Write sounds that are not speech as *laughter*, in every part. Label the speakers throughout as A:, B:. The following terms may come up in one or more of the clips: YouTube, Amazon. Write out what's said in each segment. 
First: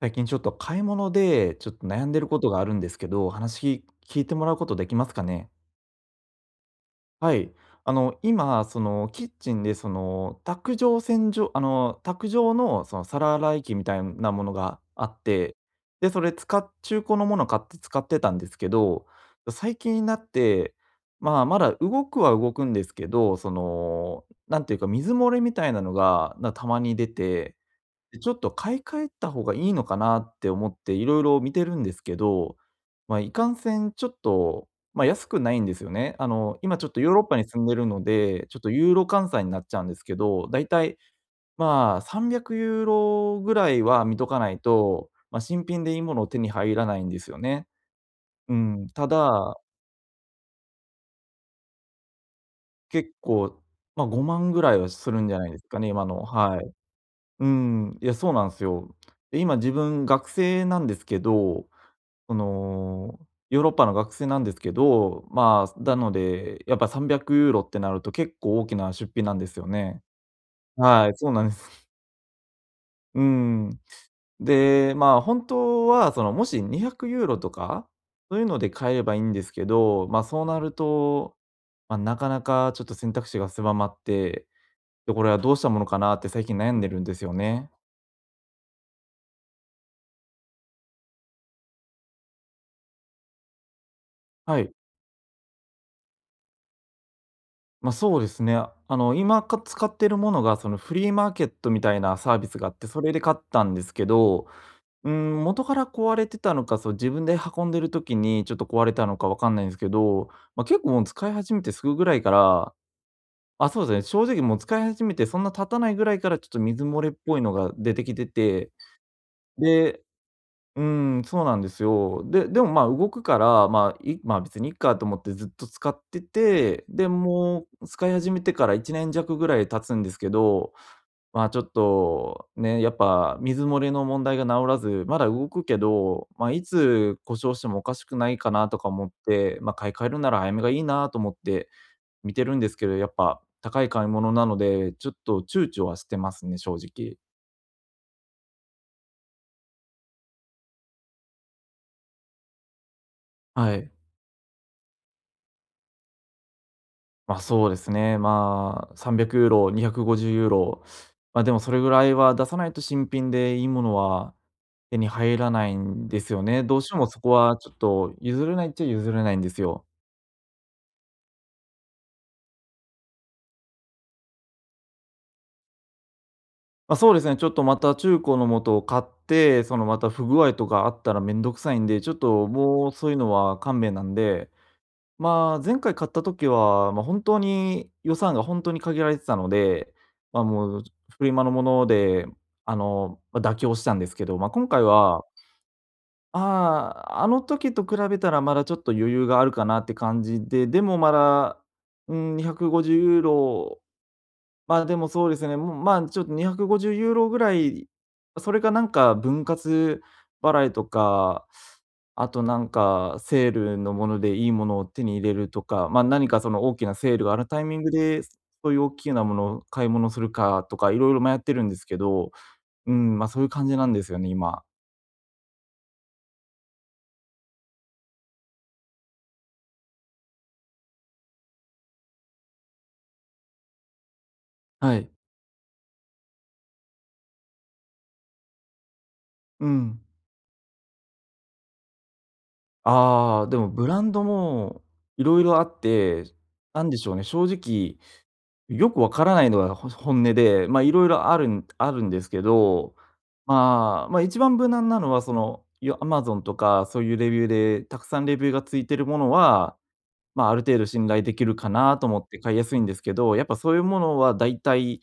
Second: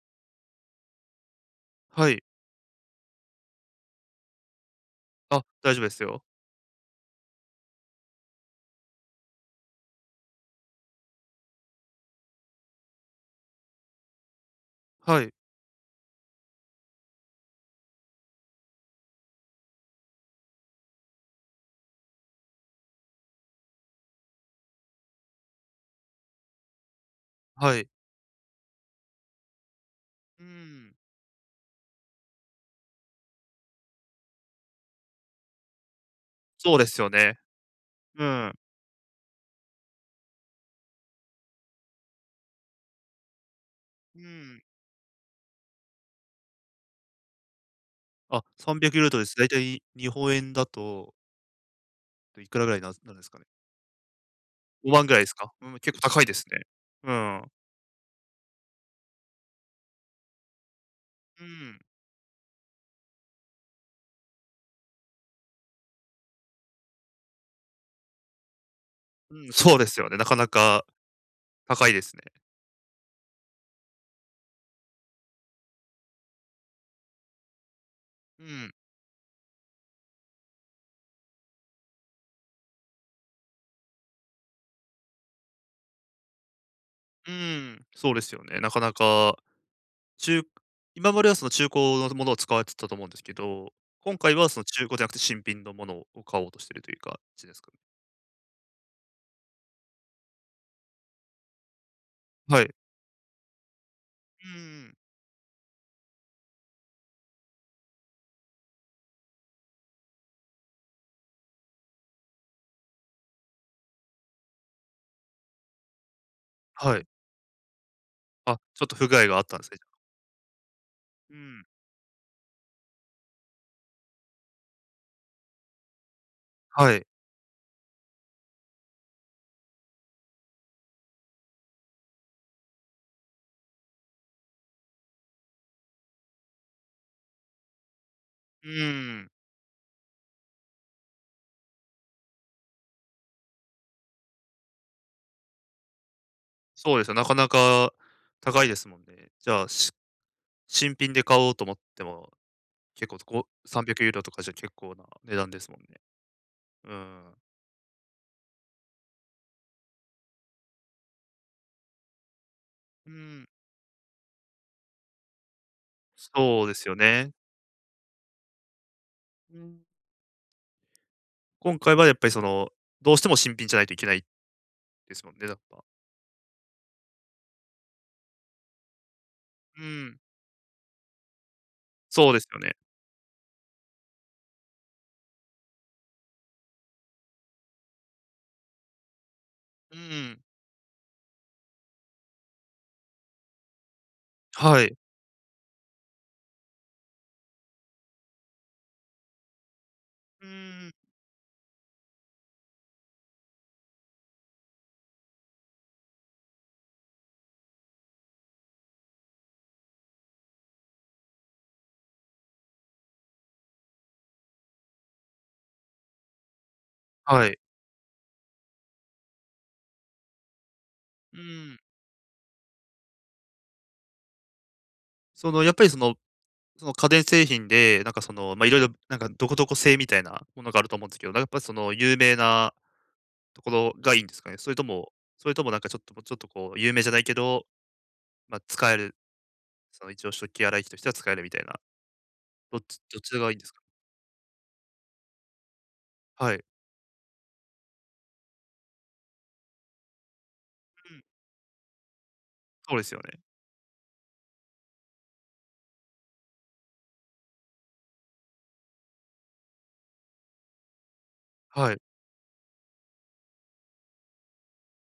A: 最近ちょっと買い物で、ちょっと悩
B: は
A: ん
B: い。
A: でることがあるんですけど、話聞いてもらうことできますか
B: あ、
A: ね？
B: 大丈夫ですよ。
A: はい。今、キッチンで、卓上洗浄卓上の、皿洗い機みたいなものがあ
B: は
A: っ
B: い。
A: て、で、それ使っ中古のもの買って使ってたんですけど、最近になって、まあ、まだ動くは動くんですけど、なんていうか、水漏れみたいなのが、なたまに出て
B: はい。
A: で、ちょっと買い替えた方がいいのかなっ
B: うー
A: て思って
B: ん。
A: いろいろ見てるんですけど、まあ、いかんせんちょっと、まあ、安くないんですよね。
B: そ
A: 今
B: う
A: ち
B: で
A: ょっ
B: す
A: と
B: よ
A: ヨーロッパ
B: ね。
A: に住んでるの
B: う
A: で、
B: ん。
A: ちょっとユーロ換算になっちゃうんですけど、だいたい、まあ、300ユーロぐらいは見
B: うー
A: とかない
B: ん。
A: と、まあ、新品でいいものを手に入らないんですよね。
B: あ、
A: うん、
B: 300ユー
A: た
B: ロとです。だいた
A: だ、
B: い日本円だと、いくらぐらいな
A: 結
B: なんですかね。
A: 構、まあ、5万ぐらいは
B: 5万
A: す
B: ぐら
A: る
B: いで
A: ん
B: す
A: じゃな
B: か？
A: いで
B: う
A: す
B: ん、
A: かね、
B: 結構
A: 今
B: 高
A: の
B: いですね。
A: はい。
B: うん。
A: うん、いや、そうなんですよ。で、今自分学生なんですけ
B: う
A: ど、
B: ーん。
A: その、ヨーロッパの学生なんですけど、まあ、なので、やっぱ300ユーロってなると結構大きな出費なんで
B: うん、
A: すよ
B: そうです
A: ね。
B: よね。なかなか
A: はい、そうなんで
B: 高
A: す。
B: いですね。
A: *laughs* うーん。で、まあ、本当はその、もし200ユーロとか、そうい
B: う
A: うので
B: ん、
A: 買えればいいんですけど、まあ、そうなると、まあ、なかなかちょっと選択肢が狭まって、で、これはどうしたものかなって最近悩んでるんです
B: う
A: よ
B: ー
A: ね。
B: ん。そうですよね。なかなか、ちゅ今まではその中古のものを使われてたと思うんですけど、今回はそ
A: は
B: の
A: い。
B: 中古じゃなくて新品のものを買おうとしてるという感じですかね。
A: まあ、そうですね。今か使ってるものが、フリーマーケットみたいなサービス
B: は
A: があ
B: い。
A: って、それで買ったんですけ
B: う
A: ど、
B: ーん。
A: うん、元から壊れてたのか、そう、自分で運んでる時にちょっと壊れたのかわかんないんですけど、まあ、結構もう使い始めてすぐぐらいから、あ、そうですね、正直もう使い始めてそんな経たないぐらいからちょっと水
B: は
A: 漏
B: い。
A: れっぽいのが出てきて
B: あ、
A: て、
B: ちょっと不具合があったんですね、じゃあ。
A: でうーん、
B: う
A: そうなん
B: ん。
A: ですよ。で、でも、まあ、動くから、まあ、いまあ、別にいっかと思ってずっと使ってて、
B: はい。
A: で、もう使い始めてから1年弱ぐらい経つんですけど、まあ、ちょっとね、やっぱ水漏れの問題が治らず、まだ動くけど、まあ、いつ故障してもおかしくないか
B: う
A: なとか思っ
B: ーん。
A: て、まあ、買い替えるなら早めがいいなと思って見てるんですけど、やっぱ高い買い物なので、ちょっと躊躇はしてますね、正
B: そうですよ、
A: 直。
B: なかなか高いですもんね。じゃあ、新品で買おうと思っても、結構こう
A: はい。
B: 300ユーロとかじゃ結構な値段ですもんね。うーん。
A: ま、そうですね。まあ、300ユーロ、250ユーロ、ま、でもそれぐらいは出さないと新
B: う
A: 品
B: ん。
A: でいいものは手に入らないんですよね。
B: そうで
A: どう
B: す
A: し
B: よ
A: てもそこ
B: ね。
A: はちょっと譲れないっちゃ譲れないんで
B: う
A: す
B: ん。
A: よ。
B: 今回はやっぱりその、どうしても新品じゃないといけないですもんね、やっぱ。
A: ま、そうですね、ちょっとまた中古のもとを買って、そ
B: う
A: のまた
B: ん。
A: 不具合とかあったらめんどくさいんで、ちょっ
B: そうです
A: と
B: よね。
A: もうそういうのは勘弁なんでまあ、前回買った時は、まあ、本当に予算が本当に限られてたので、
B: う
A: ま
B: ん。
A: あ、もうフリマのもので、ま、妥協したんですけど、まあ、今
B: は
A: 回
B: い。
A: は、ああ、あの時と比べたらまだちょっと余裕があるかなって感じ
B: う
A: で、で
B: ーん。
A: もまだ、うーん、250ユーロま、あでもそうですね、もう、ま、ちょっと250ユーロぐらい、それかなんか分割払いとか、あとなんかセールのものでいいものを手に入れるとか、ま、あ何かその大きなセールがある
B: はい。
A: タイミングで、そういう大きなものを買い物するかとか、いろいろ迷
B: う
A: ってるんで
B: ん。
A: すけど、うん、ま、そういう感じなんですよね、今。
B: そのやっぱりその家電製品で、なんかその、まあ、いろいろなんかどこどこ製みたいなものがあると思うんですけど、なんかやっぱりその有名なところがいいんですかね？それと
A: はい。
B: もなんかちょっともうちょっとこう有名じゃないけど、まあ、使える、
A: うん。
B: その一応食器洗い機としては使えるみたいな、どちら
A: ああ、
B: がいい
A: で
B: んで
A: も
B: すか？
A: ブランドもいろいろあって、
B: はい。う
A: なんでしょうね、正直よくわからないのがほ本音で、まあ、いろい
B: ん、
A: ろあるんあるんですけど、
B: そうですよね。
A: まあ、まあ、一番無難なのは、よ Amazon とかそういうレビューでたくさんレビューがついてるものは、まあ、ある程度信頼できるか
B: は
A: な
B: い。
A: と思って買いやすいんですけど、やっぱそういうものはだいたい、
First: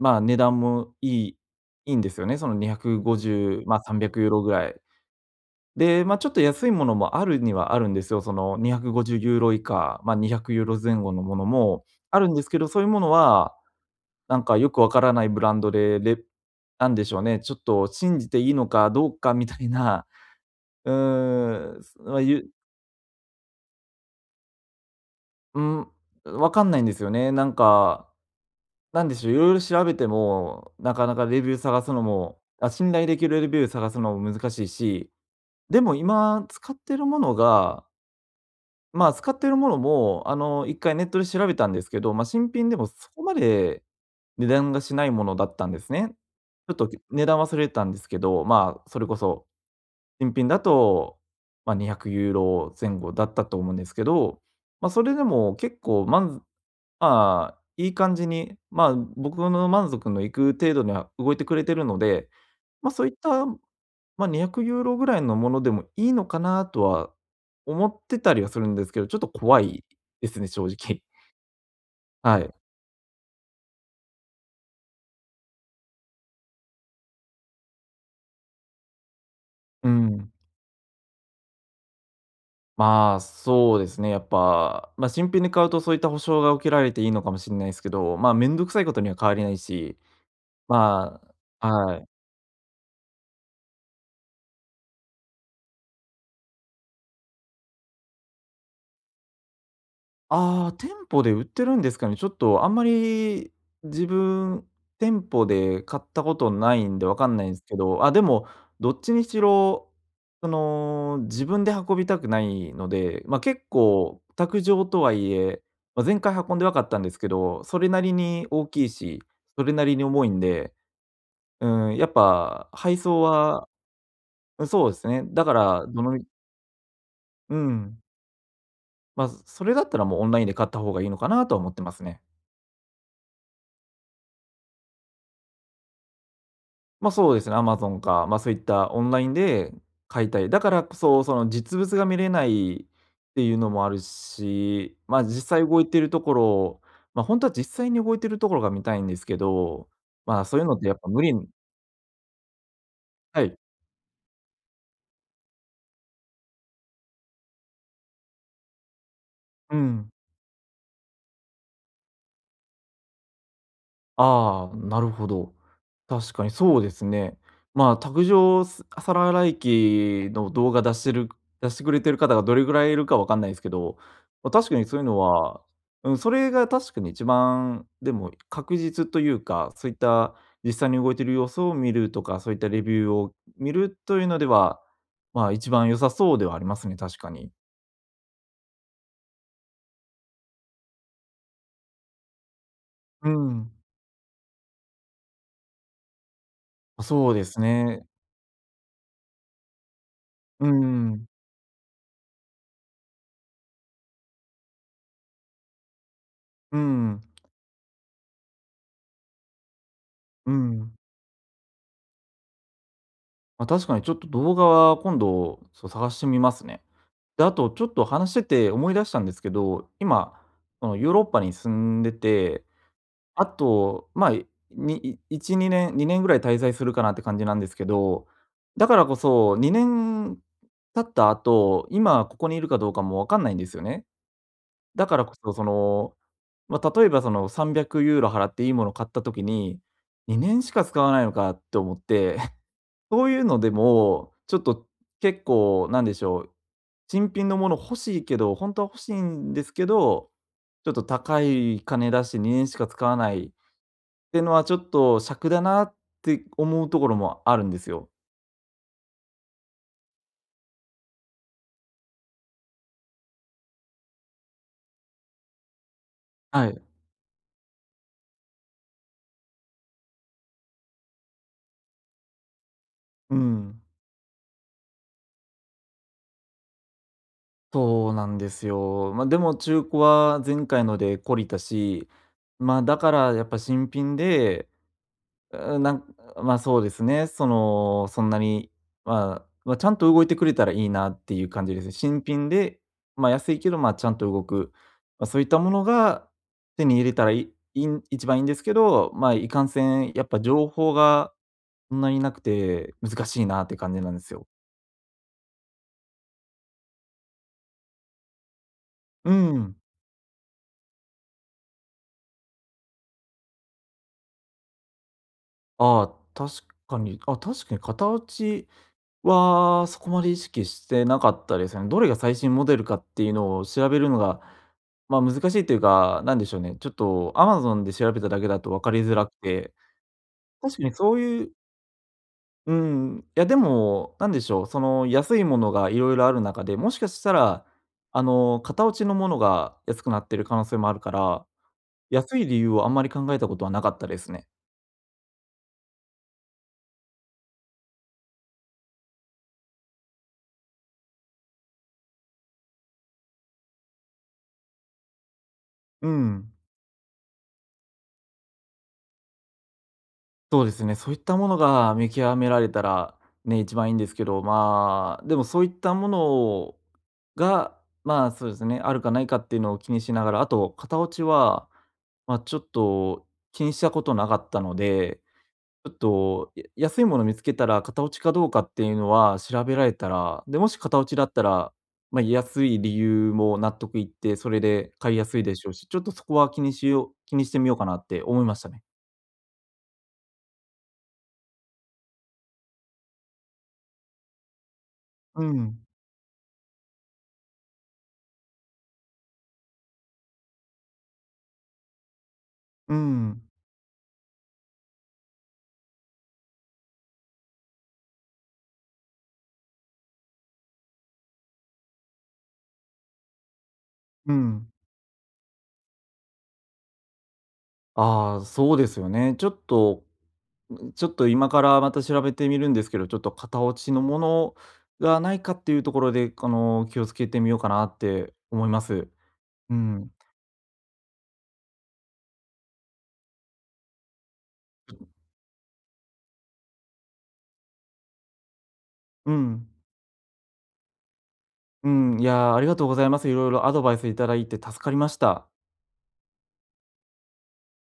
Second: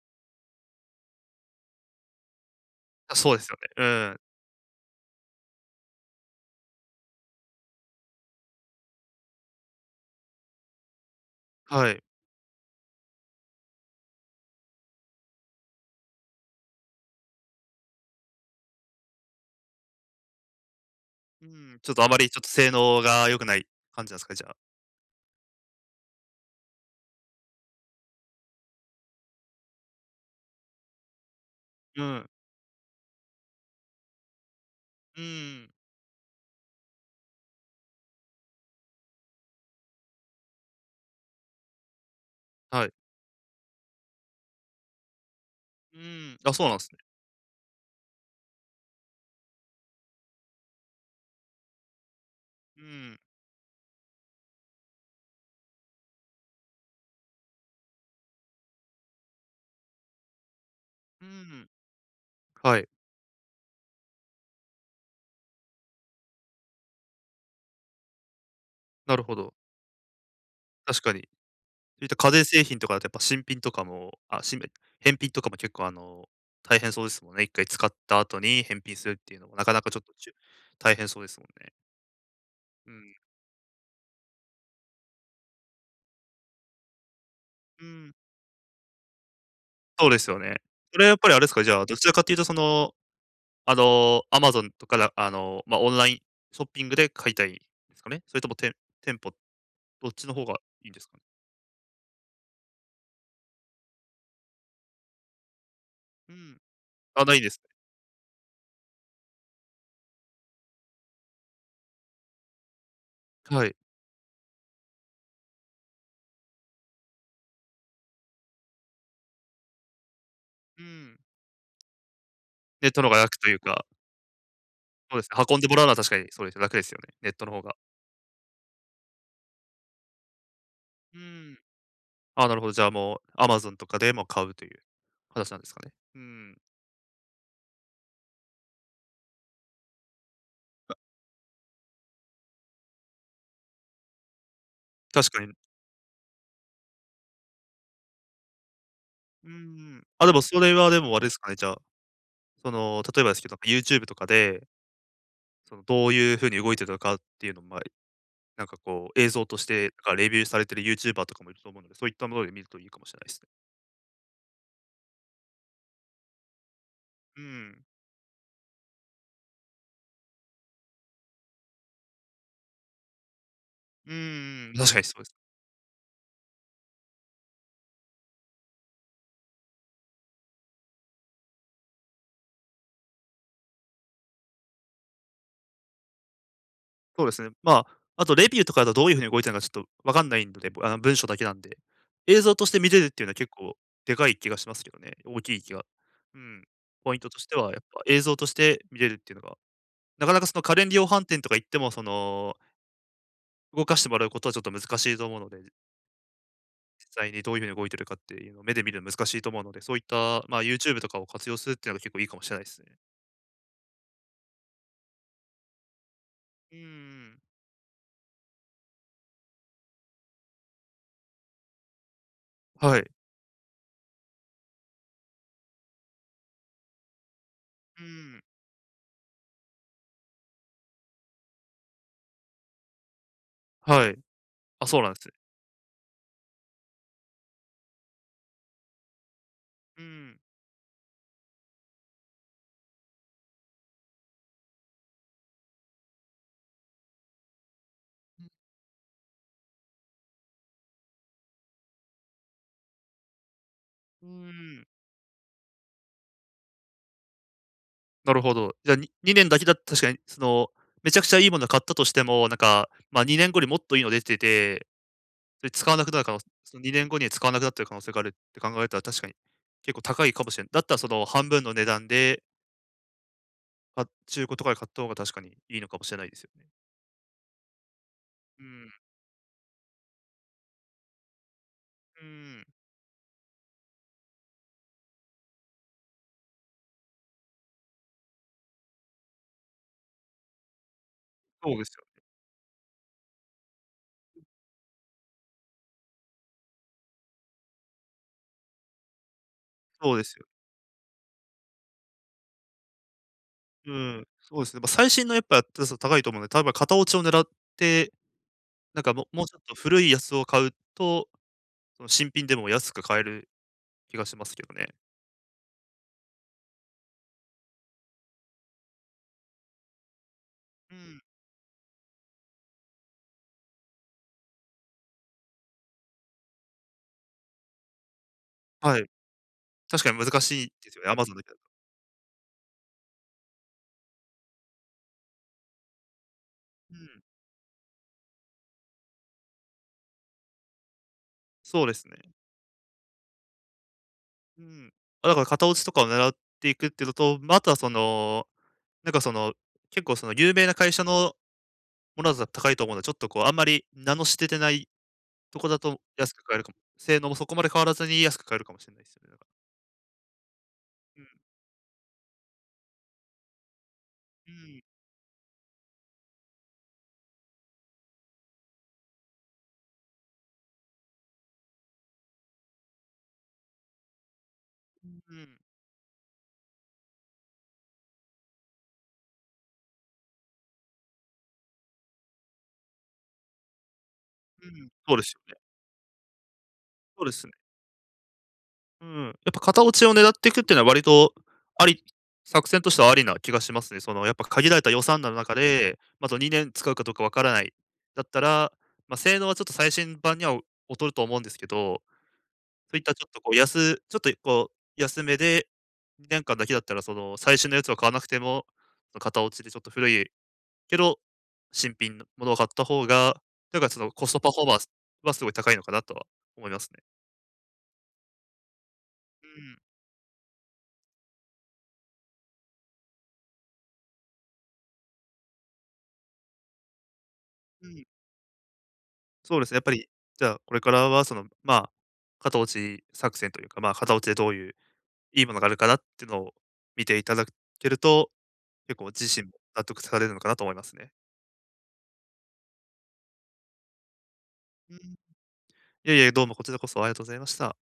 A: まあ、値段もいいんですよね。その
B: あ、そうですよ
A: 250、
B: ね。
A: まあ、
B: うん。
A: 300ユーロぐらい。で、まあ、ちょっと安いものもあるにはあるんですよ。その250ユーロ以下、まあ、200ユーロ前後のものも
B: はい。
A: あるんですけど、そういうものはなんかよくわからないブランドで、レなんでしょうね、ちょっと信じていいのかどうかみたいな、う
B: うん、
A: ーん、
B: ちょっ
A: す
B: とあま
A: ま、
B: りちょっ
A: ゆ
B: と性能が良くない感じなんですかね、じゃあ。
A: うん、わかんないんですよね。なんか、なんでしょう、いろいろ調べても、なかなかレビュー探すの
B: うん。
A: も、あ、信頼できるレビュー探すのも難しいし、
B: うん。
A: でも今使ってるものが、まあ、使ってるものも、1回ネットで調べたんですけど、ま、新品で
B: は
A: も
B: い。
A: そこまで値段がしないものだったんです
B: う
A: ね。
B: ん。あ、そう
A: ちょ
B: な
A: っ
B: んで
A: と、
B: すね。
A: 値段忘れてたんですけど、まあ、それこそ新品だと、まあ、200ユーロ
B: う
A: 前後
B: ん。
A: だったと思うんですけど、まあ、それでも結構満足まあ、いい感じに、まあ、僕の満足のいく程度には
B: う
A: 動いてくれ
B: ん。
A: てるので、
B: は
A: ま
B: い、
A: あ、そういった、まあ、200ユーロぐらいのものでもいいのかなとは思ってたりはするんですけど、
B: な
A: ちょっ
B: る
A: と
B: ほど。
A: 怖いですね、正
B: 確
A: 直。
B: かに。そういった
A: *laughs*
B: 家
A: は
B: 電
A: い。
B: 製品とかだとやっぱ新品とかも、あ、返品とかも結構あの、大変そうですもんね。一回使った後に返品するっていうのもなかな
A: う
B: かちょっと
A: ん。
B: 大変そうですもんね。うん。
A: まあ、そうですね、やっぱ、まあ、新品で買うとそういった保証が受けられていいのかもしれないです
B: う
A: け
B: ん、
A: ど、まあ、面倒くさいことには変わりないし
B: そうですよね。それはやっ
A: ま
B: ぱりあれですか、
A: あ、
B: じゃあ、
A: は
B: どち
A: い。
B: らかというとその、Amazon とかだ、オンラインショッピングで買いたいですかね？それとも店舗、どっちの方が
A: ああ、
B: いい
A: 店
B: んですかね？
A: 舗で売ってるんですかね。ちょっとあんまり自分、店舗で買った
B: う
A: こと
B: ん。
A: ないんでわ
B: あ、
A: か
B: な
A: ん
B: い
A: ない
B: で
A: んで
B: す
A: すけど、あ、でも、どっちにしろ、自分で運びたくないので、ま、
B: ね。
A: 結
B: はい。
A: 構卓上とはいえ、まあ、前回運んでわかったんですけど、それなりに大きいし、それなりに重いんで、
B: うん。
A: うん、やっぱ
B: ネッ
A: 配
B: トの方
A: 送
B: が楽という
A: は
B: か、
A: うん、そうです
B: そうで
A: ね。
B: すね、
A: だか
B: 運んでもらう
A: ら、
B: のは
A: ど
B: 確
A: の
B: か
A: み
B: にそうです、楽ですよね、ネットの
A: う
B: 方が。
A: ん。まあ、それだったらもうオンラインで買った方がいい
B: う
A: のかなと
B: ん。
A: は思ってますね。
B: あ、なるほど。じゃあ、もうアマゾンとかでも買うという形なんですかね。うん、
A: ま、そうですね、Amazon か、ま、そういったオンラインで買いたい。だからこそ、その実物が見れないっていうのもあるし、ま、
B: 確
A: 実
B: かに。
A: 際動いてるところを、ま、あ本とは実際に動いてるところが見たいんですけ
B: う
A: ど、
B: ん。あ、でも
A: ま、
B: そ
A: そういう
B: れ
A: のって
B: は
A: やっ
B: で
A: ぱ
B: もあ
A: 無
B: れで
A: 理
B: す
A: に
B: かね、じゃあ、その、例えばです
A: は
B: けど、
A: い、
B: YouTube とかで、その、どういう風に動いてたかっていうのを、まあ、なんかこう映像とし
A: う
B: て、
A: ん。
B: なんかレビューされてるユーチューバーとかもいると思うので、そういったもので見るといいかもしれないですね。
A: ああ、なるほど。確かにそうですね。
B: うん。
A: まあ、卓上す皿洗い機の動画出してる出してくれてる方がどれぐらいいるかわかんないですけど、
B: う
A: ま、確
B: ん。
A: かに
B: 確
A: そ
B: か
A: うい
B: に
A: う
B: そ
A: の
B: うですね。
A: は、うん、それが確かに一番、でも確実というか、そういった実際に動いてる様子を見るとか、そういったレビューを見るというのでは、まあ、一番良さそうではありますね、確
B: そう
A: か
B: ですね。
A: に。
B: まあ、あとレビューとかだとどういう風に動いてるのかちょっとわかんないので、ぼあの、文章だけなんで、映像として見れるっていう
A: う
B: のは結
A: ん、
B: 構でかい気がしますけどね、大きい気が。うん。ポイント
A: そう
B: と
A: で
B: して
A: す
B: はやっぱ
A: ね。
B: 映像として見れるっていうのが、なかなかその
A: う
B: 家電量販
A: ん、
B: 店とか行っても、その、動かしてもらうことはちょっと難しいと思うので、
A: うん、
B: 実際にどういう風に動いてるかっていうのを目で見るの難しいと思うので、そういった、
A: う
B: まあ、
A: ん。
B: YouTube とかを活用するっていうのが結構いいかもしれないですね。
A: まあ、確かにちょっと動画は今度、そう、探してみます
B: う
A: ね。
B: ん。
A: で、あとちょっと話してて思い出したんですけど、今、そのヨーロッパに住んでて、
B: はい。
A: あと、まあ、いにい1、2年、2年ぐらい滞在するかなって感じなんですけ
B: う
A: ど、
B: ん。
A: だからこそ、2年経った後、今ここにいるかどうかもわかんないんですよね。
B: はい。あ、そう
A: だ
B: なん
A: か
B: で
A: ら
B: すね。
A: こそ、その、まあ、例えばその300ユーロ払っていいもの買った時に、
B: うん。
A: 2年しか使わないのかって思って、そういうのでも、ちょっと結構なんでしょう、新品のもの欲しいけど、本当は欲しいんですけど、ちょっと高い金出して2年しか使わないっ
B: う
A: てのはちょ
B: ん。
A: っと尺だなって思うところもあるんですよ。
B: なるほど。じゃあ、2年だけだと確かに、その、めちゃくちゃいいものを買ったとしても、なんか、ま、2年後にもっといいの出てて、それ使わなくなる
A: は
B: その
A: い。
B: 2年後に使わなくなってる可能性があるって考えたら確かに結構高いかもしれない。だったらその半分の値段で、
A: うん、
B: あ、中古とかで買った方が確かにいいのかもしれないですよね。
A: そうなんで
B: う
A: す
B: ん、
A: よ。まあ、でも中古は前回ので懲りたし、
B: うん。
A: ま、だからやっぱ新品で、うん、まあ、そうですね。その、そんなに、まあ、まあ、ちゃんと動いてくれたらいいなっていう感
B: そ
A: じ
B: う
A: で
B: で
A: す
B: す
A: ね。
B: よ。
A: 新品で、まあ、安いけど、まあ、ちゃんと動く、まあ、そういったものが手に入れたらいいいいん一番いいんですけど、まあ、いかんせん
B: そう
A: や
B: で
A: っ
B: す
A: ぱ
B: よ。
A: 情報がそんなになくて難しいなって
B: う
A: 感じなんで
B: ん、
A: すよ。
B: そうですね。まあ、最新のやっぱ、り高いと思うので、例えば型落ちを狙って、なんかも
A: う
B: うもうちょっと
A: ん。
B: 古いやつを買うと、その新品でも安く買える気がしますけどね。
A: ああ、確かに。あ、確かに片落ちは、そこまで意識し
B: う
A: てな
B: ん。
A: かったですね。どれが最新モデルかっていうのを調べるのが、ま、難しいというか、なんでしょうね、ちょっと Amazon で調べただけだと分か
B: は
A: り
B: い。
A: づらくて、
B: 確かに難しい
A: 確か
B: で
A: に
B: すよね、
A: そう
B: Amazon だ
A: い
B: け
A: う
B: だと。
A: うん、いやでも、なんでしょう、その安いものがいろいろある中で、も
B: う
A: しか
B: ん。
A: したら、あの、型落ちのものが安くなってる可能性もあるから、
B: そうですね。
A: 安い理由をあんまり考えたことはなかったですね。
B: うん。あ、だから型落ちとかを狙っていくっていうのと、まあ、あとはその、なんかその、結構その有名な会社のものだと高いと思うので、ちょっとこうあんまり名の知れてないとこだと
A: う
B: 安く
A: ん。
B: 買えるかも。性能もそこまで変わらずに安く買えるかもしれないですよね、だから。
A: そうですね、そうい
B: う
A: っ
B: ん。
A: たものが見極められたら、ね、一番いいんですけど、
B: うん。
A: まあ、でもそういったものが、まあ、そうですね、あるかないかっていうのを気にしながら、あと型落ちは、まあ、ちょっと気にしたことなかったの
B: う
A: で、
B: ん。
A: ちょっと安いもの見つけたら型落ちかどうかっていうのは調べられたら、で、もし型落ちだったら、まあ、安い理由も納得いって、それ
B: うん。
A: で買
B: そう
A: い
B: で
A: や
B: す
A: す
B: よ
A: いで
B: ね。
A: しょうし、ちょっとそこは
B: そうで
A: 気に
B: す
A: し
B: ね。
A: てみようかなって思いましたね。
B: うん、やっぱ片落ちを狙っていくっていうのは割と、あり作戦としてはありな気がしますね。そのやっぱ限られた予算の
A: う
B: 中
A: ん、
B: で、ま、2年使うかどうかわからない、だったら、まあ、性能はちょっと最新版には劣ると思うんですけど、そ
A: う
B: ういった
A: ん。
B: ちょっとこう安めで、2年間だけだったらその最新のやつを買わなくても、片落ちでちょっと古いけど、新品のものを買った方が、なんかそのコ
A: う
B: ストパフォ
A: ん。
B: ーマンスはすごい高いのかなとは思いますね。
A: ああ、そうですよね。ち
B: う
A: ょっ
B: ん、
A: とちょっと今からまた調べてみるんですけど、ちょっと型落ちのものがないかっていうところで、あの、気をつけてみようかな
B: う
A: っ
B: ん。
A: て思います。
B: そうです
A: う
B: ね、やっぱり、
A: ん。
B: じゃあ、これからはその、まあ、片落ち作戦というか、まあ、片落ちでどういういいものがあるかなっていうのを見ていただけると、結構自
A: う
B: 身も
A: ん。
B: 納得されるのかなと思いますね。
A: うん、いやー、ありがとうございます。いろいろアドバイスいただいて助か
B: う
A: りまし
B: ん。
A: た。
B: いえいえ、どうもこちらこそありがとうございました。